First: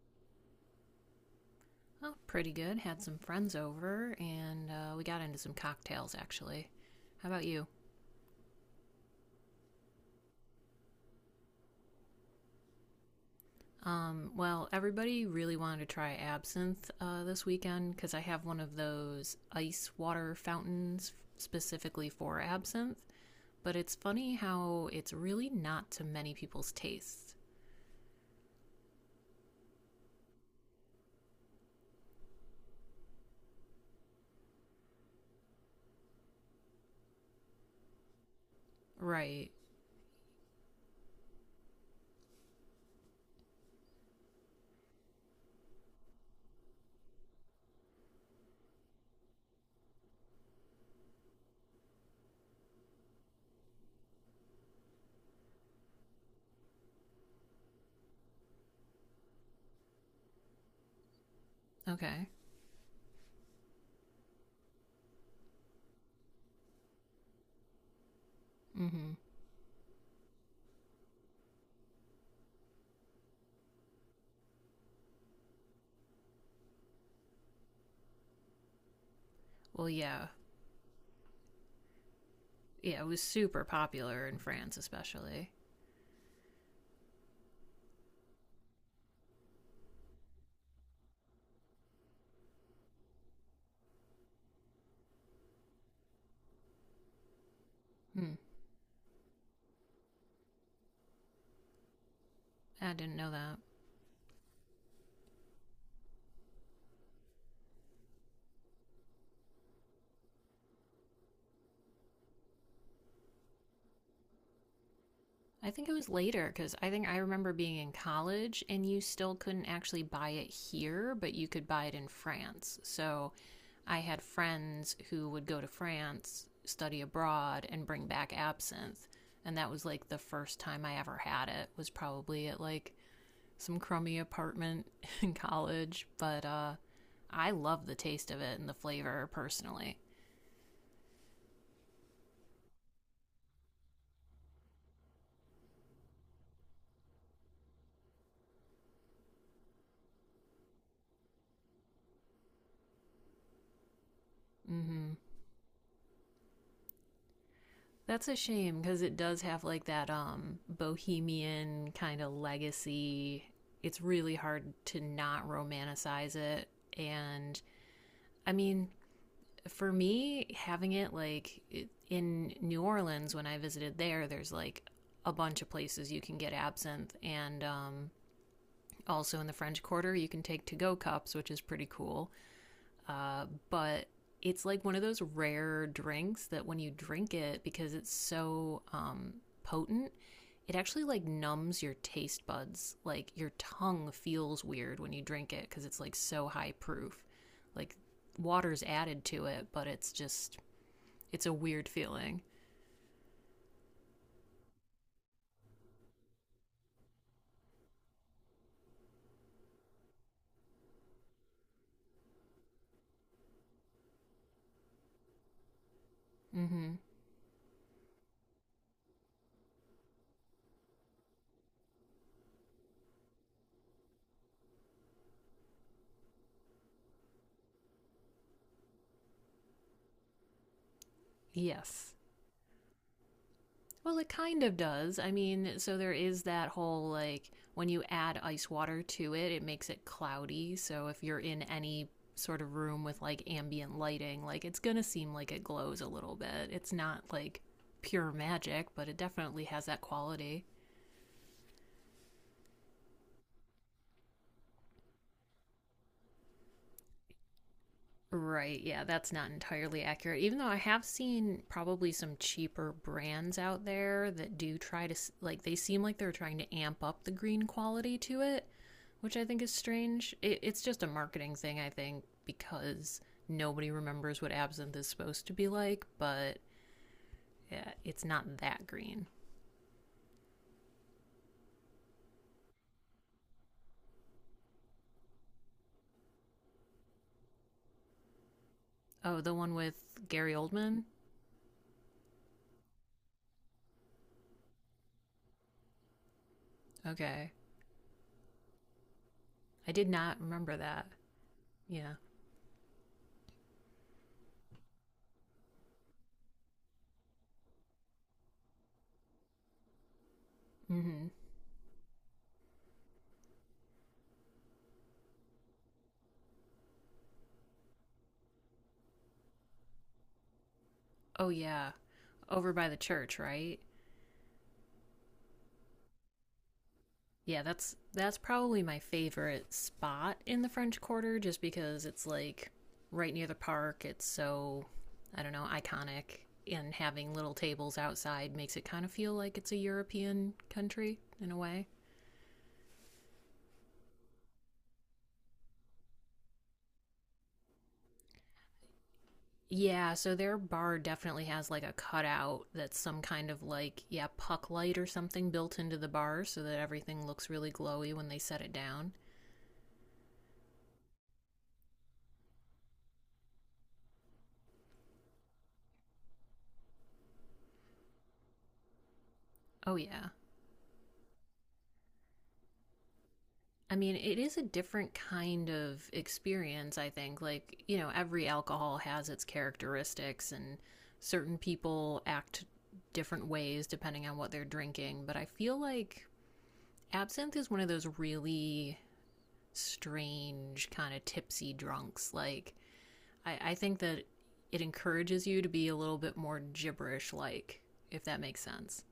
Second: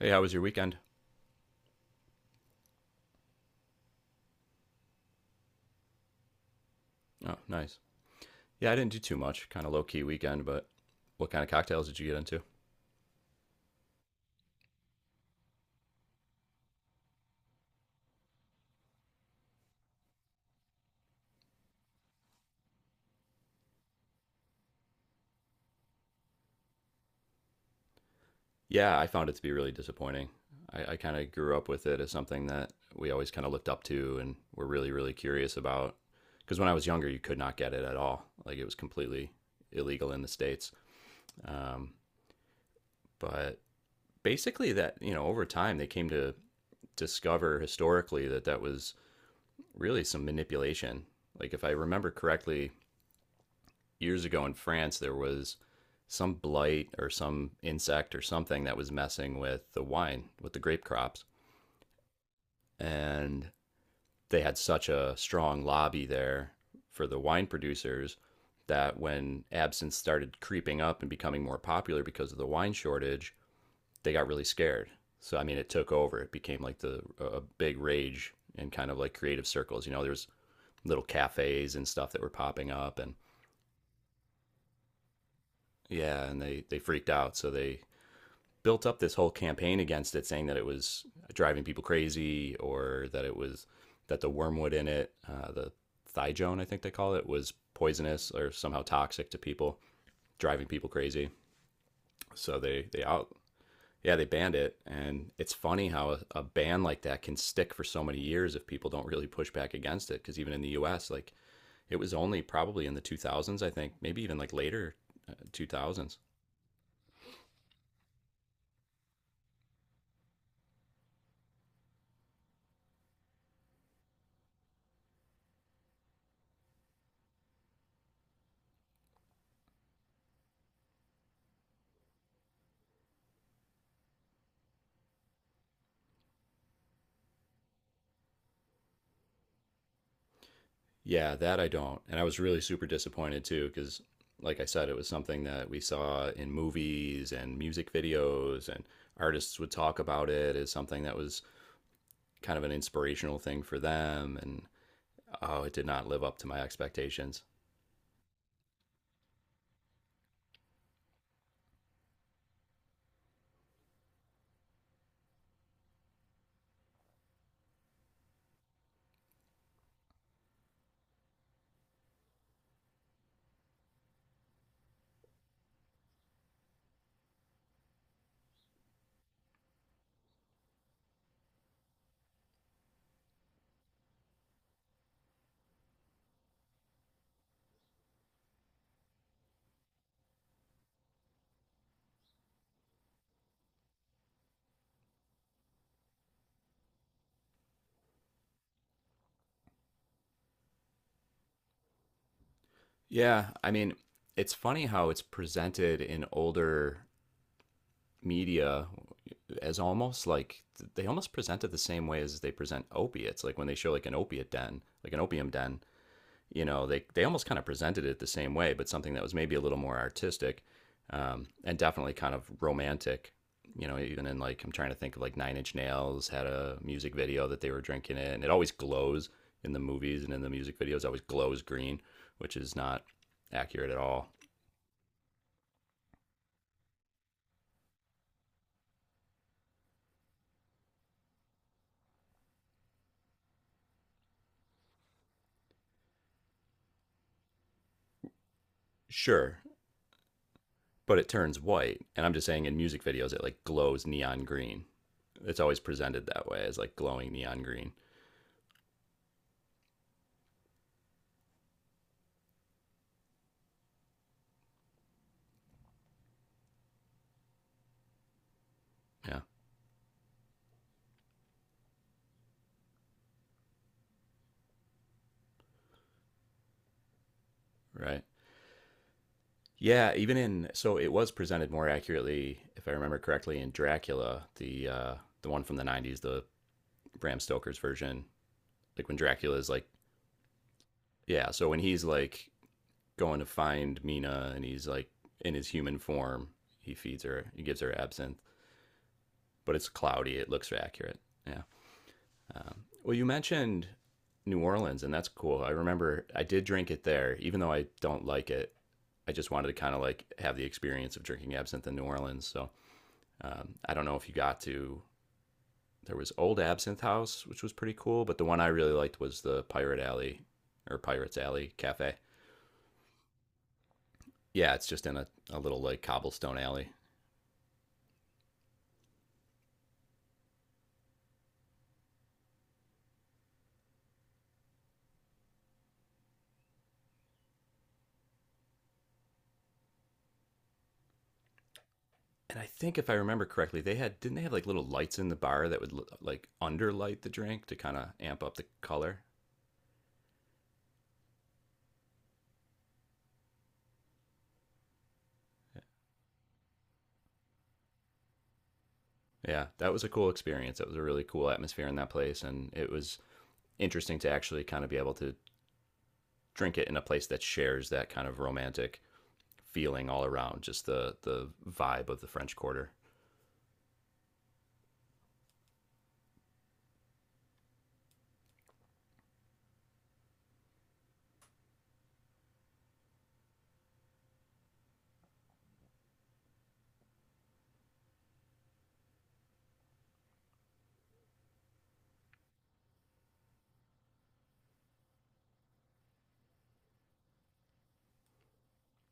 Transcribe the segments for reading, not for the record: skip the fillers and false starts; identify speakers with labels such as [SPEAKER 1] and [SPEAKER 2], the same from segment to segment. [SPEAKER 1] Hey, how was your weekend?
[SPEAKER 2] Well, pretty good. Had some friends over, and we got into some cocktails actually. How
[SPEAKER 1] Oh,
[SPEAKER 2] about you?
[SPEAKER 1] nice. Yeah, I didn't do too much. Kind of low key weekend, but what kind of cocktails did you get into?
[SPEAKER 2] Well, everybody really wanted to try absinthe this weekend because I have one of those ice water fountains specifically for absinthe. But it's funny how it's really not to many people's tastes.
[SPEAKER 1] Yeah, I found it to be really disappointing. I kind of grew up with it as something that we always kind of looked up to and were really, really curious about. Because when I was younger, you could not get it at all. Like it was completely
[SPEAKER 2] Right.
[SPEAKER 1] illegal in the States. Um, but basically, that, over time, they came to discover historically that that was really some manipulation. Like if I remember correctly, years ago in France, there was some blight or some insect or something that was messing with the wine, with the grape crops.
[SPEAKER 2] Okay.
[SPEAKER 1] And they had such a strong lobby there for the wine producers
[SPEAKER 2] Mm
[SPEAKER 1] that
[SPEAKER 2] hmm.
[SPEAKER 1] when absinthe started creeping up and becoming more popular because of the wine shortage, they got really scared. So, I mean, it took over. It became like the a big rage in kind of like creative circles.
[SPEAKER 2] Well,
[SPEAKER 1] You know, there's
[SPEAKER 2] yeah.
[SPEAKER 1] little cafes and stuff that were popping up
[SPEAKER 2] Yeah, it
[SPEAKER 1] and
[SPEAKER 2] was super popular in France, especially.
[SPEAKER 1] yeah, and they freaked out. So they built up this whole campaign against it, saying that it was driving people crazy or that it was that the wormwood in it, the thijone, I think they call it, was poisonous
[SPEAKER 2] Hmm.
[SPEAKER 1] or somehow toxic to people, driving people crazy. So they
[SPEAKER 2] I
[SPEAKER 1] they
[SPEAKER 2] didn't know
[SPEAKER 1] out
[SPEAKER 2] that.
[SPEAKER 1] yeah they banned it, and it's funny how a ban like that can stick for so many years if people don't really push back against it. Because even in the U.S., like it was only probably in the 2000s, I think, maybe even like later
[SPEAKER 2] I think it was
[SPEAKER 1] 2000s.
[SPEAKER 2] later because I think I remember being in college and you still couldn't actually buy it here, but you could buy it in France. So I had friends who would go to France, study abroad, and bring back absinthe. And that was like the first time I ever had it, was probably at like some crummy apartment in college. But I love the taste of it and the flavor personally.
[SPEAKER 1] Yeah, that I don't. And I was really super disappointed too, because, like I said, it was something that we saw in movies and music videos, and artists would talk about it as something that was kind of an inspirational thing for them. And
[SPEAKER 2] Mm hmm.
[SPEAKER 1] oh, it did not live up to my expectations.
[SPEAKER 2] That's a shame because it does have like that bohemian kind of legacy. It's really hard to not romanticize it, and I mean, for me, having it like in New Orleans when I visited there, there's like a bunch of places you can get absinthe, and also in the French Quarter you can take to go cups, which is pretty cool. uh, but it's like one of those rare drinks that when you drink it, because it's so potent, it actually like numbs your taste buds. Like your tongue feels weird when you drink it because it's like so high proof. Like water's added to it, but it's just, it's a weird feeling.
[SPEAKER 1] Yeah, I mean, it's funny how it's presented in older media as almost like they almost present it the same way as they present opiates, like when they show like an opiate den, like an opium den. You
[SPEAKER 2] Mm
[SPEAKER 1] know,
[SPEAKER 2] hmm.
[SPEAKER 1] they almost kind of presented it the same way, but something that was maybe a little more artistic, and definitely kind of romantic. You know, even in like I'm trying to think of like Nine Inch Nails had a music video that they were drinking in. It always glows in the movies and in the music videos. Always glows green,
[SPEAKER 2] Yes.
[SPEAKER 1] which is not accurate at
[SPEAKER 2] Well,
[SPEAKER 1] all.
[SPEAKER 2] it kind of does. I mean, so there is that whole like when you add ice water to it, it makes it cloudy. So if you're in any sort of room with like ambient lighting, like it's going to seem like it glows a little bit. It's not like pure magic, but it
[SPEAKER 1] Sure,
[SPEAKER 2] definitely has that quality.
[SPEAKER 1] but it turns white, and I'm just saying in music videos it like glows neon green. It's always presented that way as like glowing neon green.
[SPEAKER 2] Right, yeah, that's not entirely accurate. Even though I have seen probably some cheaper brands out there that do try to, like, they seem like they're trying to amp up the green quality to it, which
[SPEAKER 1] Yeah,
[SPEAKER 2] I think is strange. It's just a marketing thing, I think, because nobody remembers what absinthe is supposed to be like, but yeah,
[SPEAKER 1] right.
[SPEAKER 2] it's not that green.
[SPEAKER 1] Yeah, even in so it was presented more accurately, if I remember correctly, in Dracula, the one from the 90s, the Bram Stoker's version. Like when
[SPEAKER 2] Oh, the
[SPEAKER 1] Dracula is
[SPEAKER 2] one
[SPEAKER 1] like
[SPEAKER 2] with Gary Oldman?
[SPEAKER 1] yeah, so when he's like going to find Mina and he's like in his human form, he feeds her,
[SPEAKER 2] Okay.
[SPEAKER 1] he gives her absinthe, but it's
[SPEAKER 2] I did
[SPEAKER 1] cloudy,
[SPEAKER 2] not
[SPEAKER 1] it looks
[SPEAKER 2] remember that.
[SPEAKER 1] accurate. Yeah.
[SPEAKER 2] Yeah.
[SPEAKER 1] Um, well, you mentioned New Orleans, and that's cool. I remember I did drink it there, even though I don't like it. I just wanted to kind of like have the
[SPEAKER 2] Mm
[SPEAKER 1] experience of
[SPEAKER 2] hmm.
[SPEAKER 1] drinking absinthe in New Orleans. So I don't know if you got to. There was Old Absinthe House, which was pretty cool, but the one I really liked was the Pirate Alley or Pirates
[SPEAKER 2] Oh,
[SPEAKER 1] Alley
[SPEAKER 2] yeah.
[SPEAKER 1] Cafe.
[SPEAKER 2] Over by the church, right?
[SPEAKER 1] Yeah, it's just in a little like cobblestone alley.
[SPEAKER 2] Yeah, that's probably my favorite spot in the French Quarter just because it's like right near the park. It's so, I don't know, iconic, and having little tables outside makes it kind of feel like it's a European country in a way.
[SPEAKER 1] And I think if I remember correctly, they had didn't they have like little lights in the bar that would like underlight the drink to kind of amp up the color.
[SPEAKER 2] Yeah, so their bar definitely has like a cutout that's some kind of like, yeah, puck light or something built into the bar so that everything looks really glowy when they set it down.
[SPEAKER 1] Yeah, that was a cool experience. That was a really cool atmosphere in that place, and it was interesting to actually kind of be able to drink it in a place that shares that kind of romantic
[SPEAKER 2] Oh,
[SPEAKER 1] feeling all
[SPEAKER 2] yeah.
[SPEAKER 1] around, just the vibe of the French Quarter.
[SPEAKER 2] I mean, it is a different kind of experience, I think. Like, you know, every alcohol has its characteristics, and certain people act different ways depending on what they're drinking. But I feel like absinthe is one of those really strange, kind of tipsy drunks. Like, I think that it encourages you to be a little bit more gibberish like, if that makes sense.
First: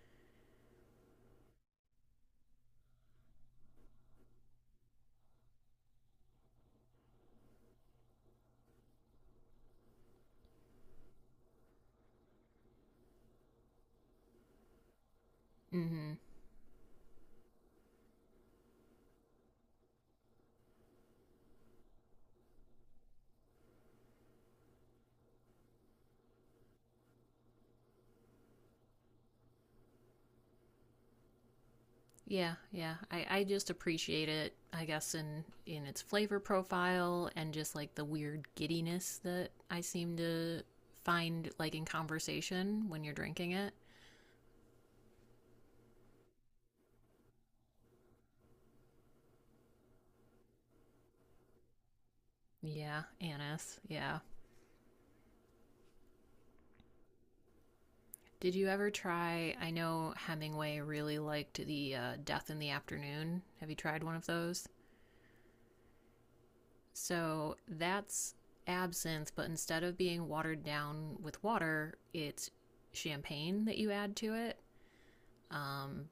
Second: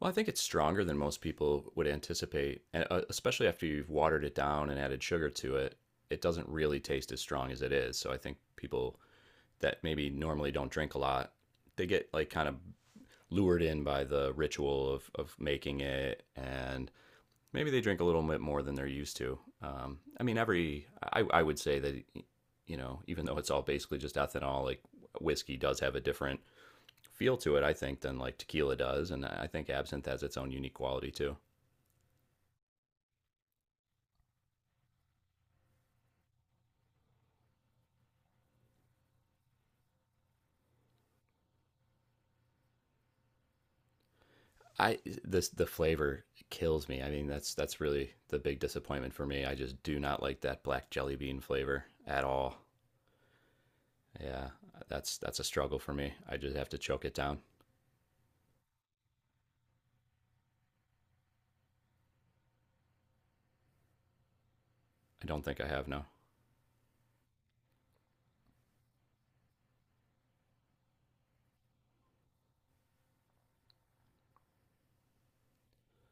[SPEAKER 1] Well, I think it's stronger than most people would anticipate, and especially after you've watered it down and added sugar to it, it doesn't really taste as strong as it is. So I think people that maybe normally don't drink a lot, they get like kind of lured in by the ritual of making
[SPEAKER 2] Mm hmm.
[SPEAKER 1] it and maybe they drink a little bit more than they're used to. I mean every I would say that you know even though it's all basically just ethanol, like whiskey does have a different feel to it, I think, than like tequila does, and I think absinthe has its own unique quality too.
[SPEAKER 2] Yeah, yeah. I just appreciate it, I guess, in its flavor profile and just like the weird giddiness that I seem to find like in conversation when you're drinking it.
[SPEAKER 1] I this the flavor kills me. I mean, that's really the big disappointment for me. I just do not like that black jelly bean flavor at all.
[SPEAKER 2] Yeah, anise. Yeah.
[SPEAKER 1] Yeah, that's a struggle for me. I just have to choke it down.
[SPEAKER 2] Did you ever try? I know Hemingway really liked the Death in the Afternoon. Have you tried one of those?
[SPEAKER 1] I don't think I have, no.
[SPEAKER 2] So that's absinthe, but instead of being watered down with water, it's champagne that you add to it. Um,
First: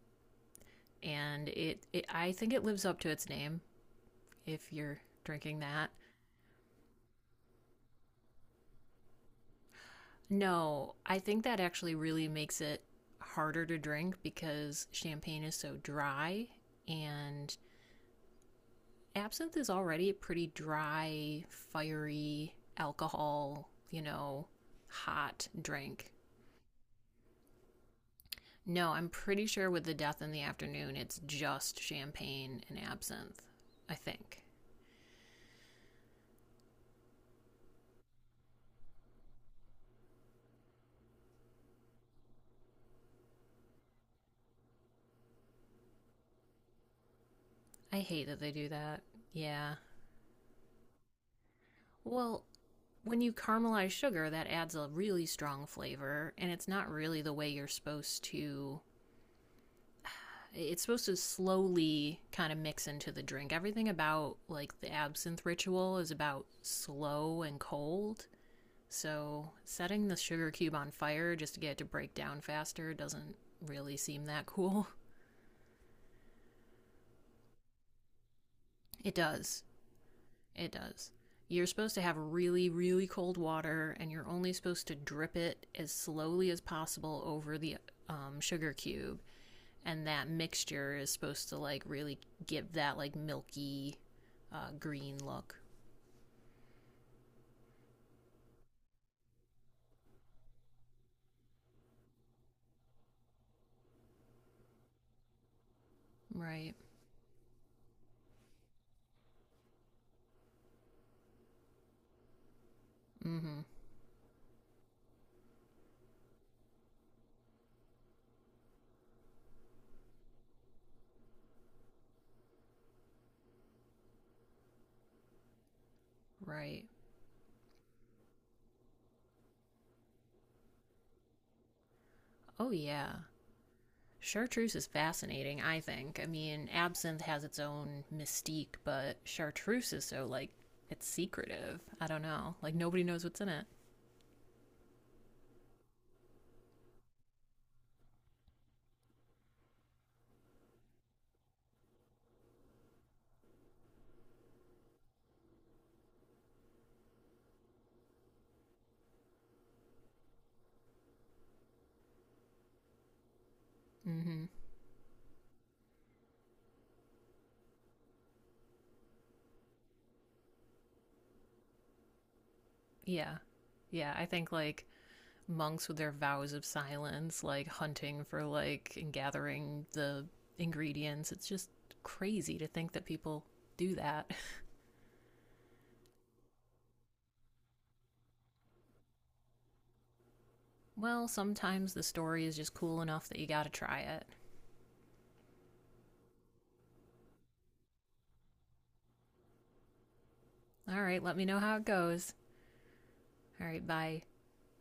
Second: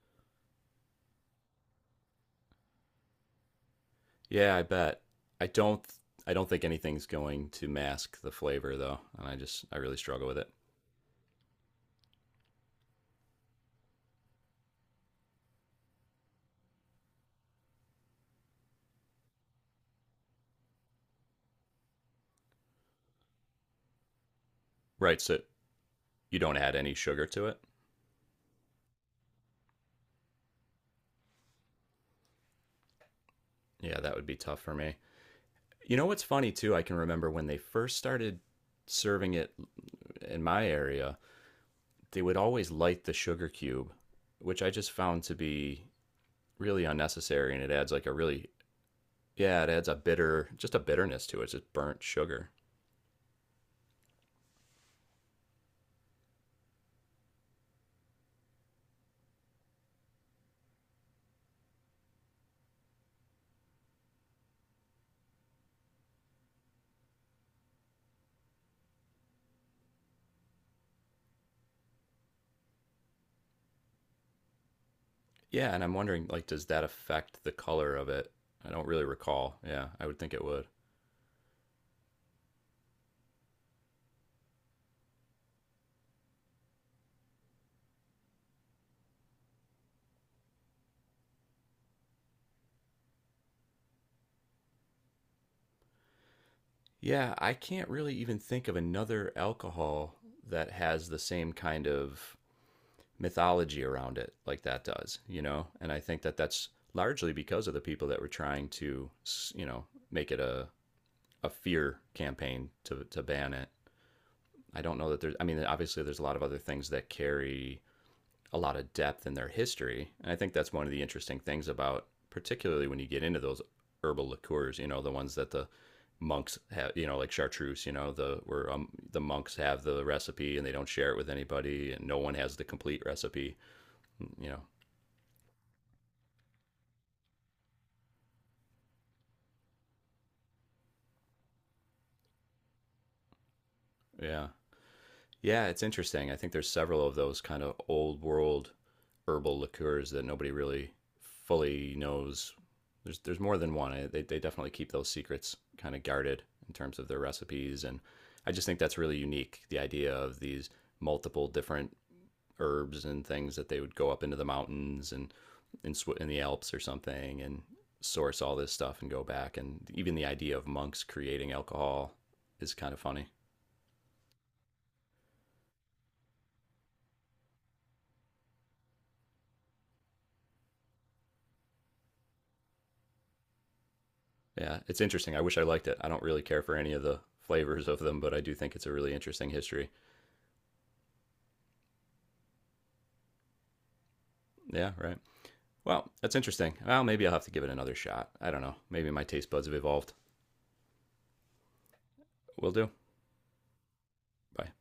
[SPEAKER 2] and it, I think it lives up to its name
[SPEAKER 1] Yeah, I
[SPEAKER 2] if you're
[SPEAKER 1] bet. I
[SPEAKER 2] drinking
[SPEAKER 1] don't
[SPEAKER 2] that.
[SPEAKER 1] I don't think anything's going to mask the flavor though, and I just I really struggle with it.
[SPEAKER 2] No, I think that actually really makes it harder to drink because champagne is so dry and absinthe is already a pretty dry, fiery alcohol, you know,
[SPEAKER 1] Right, so
[SPEAKER 2] hot drink.
[SPEAKER 1] you don't add any sugar to it?
[SPEAKER 2] No, I'm pretty sure with the Death in the Afternoon, it's just champagne and absinthe, I
[SPEAKER 1] Yeah, that would be
[SPEAKER 2] think.
[SPEAKER 1] tough for me. You know what's funny too? I can remember when they first started serving it in my area, they would always light the sugar cube, which I just found to be really unnecessary, and it adds
[SPEAKER 2] I
[SPEAKER 1] like a
[SPEAKER 2] hate that
[SPEAKER 1] really
[SPEAKER 2] they do that.
[SPEAKER 1] yeah, it
[SPEAKER 2] Yeah.
[SPEAKER 1] adds a bitter, just a bitterness to it. It's just burnt
[SPEAKER 2] Well,
[SPEAKER 1] sugar.
[SPEAKER 2] when you caramelize sugar, that adds a really strong flavor, and it's not really the way you're supposed to. It's supposed to slowly kind of mix into the drink. Everything about like the absinthe ritual is about slow and cold. So setting the sugar cube on fire just to get it to break down faster doesn't really seem that cool.
[SPEAKER 1] Yeah, and I'm wondering like, does that affect the color of it? I don't really
[SPEAKER 2] It
[SPEAKER 1] recall.
[SPEAKER 2] does.
[SPEAKER 1] Yeah, I would think it would.
[SPEAKER 2] It does. You're supposed to have really, really cold water, and you're only supposed to drip it as slowly as possible over the sugar cube. And that mixture is supposed to like really give that like milky green look.
[SPEAKER 1] Yeah, I can't really even think of another alcohol that has the same kind of mythology around it like that does, you know? And I think that that's
[SPEAKER 2] Right.
[SPEAKER 1] largely because of the people that were trying to, you know, make it a fear campaign to
[SPEAKER 2] Mm
[SPEAKER 1] ban
[SPEAKER 2] hmm.
[SPEAKER 1] it. I don't know that there's, I mean, obviously there's a lot of other things that carry a lot of depth in their history. And I think that's one of the interesting things about, particularly when you get into those herbal liqueurs, you know, the ones that the monks
[SPEAKER 2] Right.
[SPEAKER 1] have, you know, like chartreuse, you know, the, where the monks have the recipe and they don't share it with anybody and no one has the
[SPEAKER 2] Oh,
[SPEAKER 1] complete
[SPEAKER 2] yeah.
[SPEAKER 1] recipe. You know,
[SPEAKER 2] Chartreuse is fascinating, I think. I mean, absinthe has its own mystique, but chartreuse is so like, it's secretive. I don't know. Like, nobody knows what's in it.
[SPEAKER 1] yeah. Yeah, it's interesting. I think there's several of those kind of old world herbal liqueurs that nobody really fully knows. There's more than one. I- They definitely keep those secrets kind of guarded in terms of their recipes, and I just think that's really unique, the idea of these multiple different herbs and things that they would go up
[SPEAKER 2] Mm
[SPEAKER 1] into the
[SPEAKER 2] hmm.
[SPEAKER 1] mountains and in Swi- in the Alps or something and source all this stuff and go back and even the idea of monks creating alcohol is kind of funny.
[SPEAKER 2] Yeah. Yeah, I think like monks with their vows of silence, like hunting for like and gathering the ingredients. It's just crazy to think that people do that.
[SPEAKER 1] Yeah, it's interesting. I wish I liked it. I don't really care for any of the flavors of them, but I do think it's a really interesting history.
[SPEAKER 2] Well, sometimes the story is just cool enough that you gotta try it.
[SPEAKER 1] Yeah, right. Well, that's interesting. Well, maybe I'll have to give it another shot. I don't know. Maybe my taste buds have evolved.
[SPEAKER 2] All right, let me know how it goes.
[SPEAKER 1] Will do.
[SPEAKER 2] All right, bye.
[SPEAKER 1] Bye.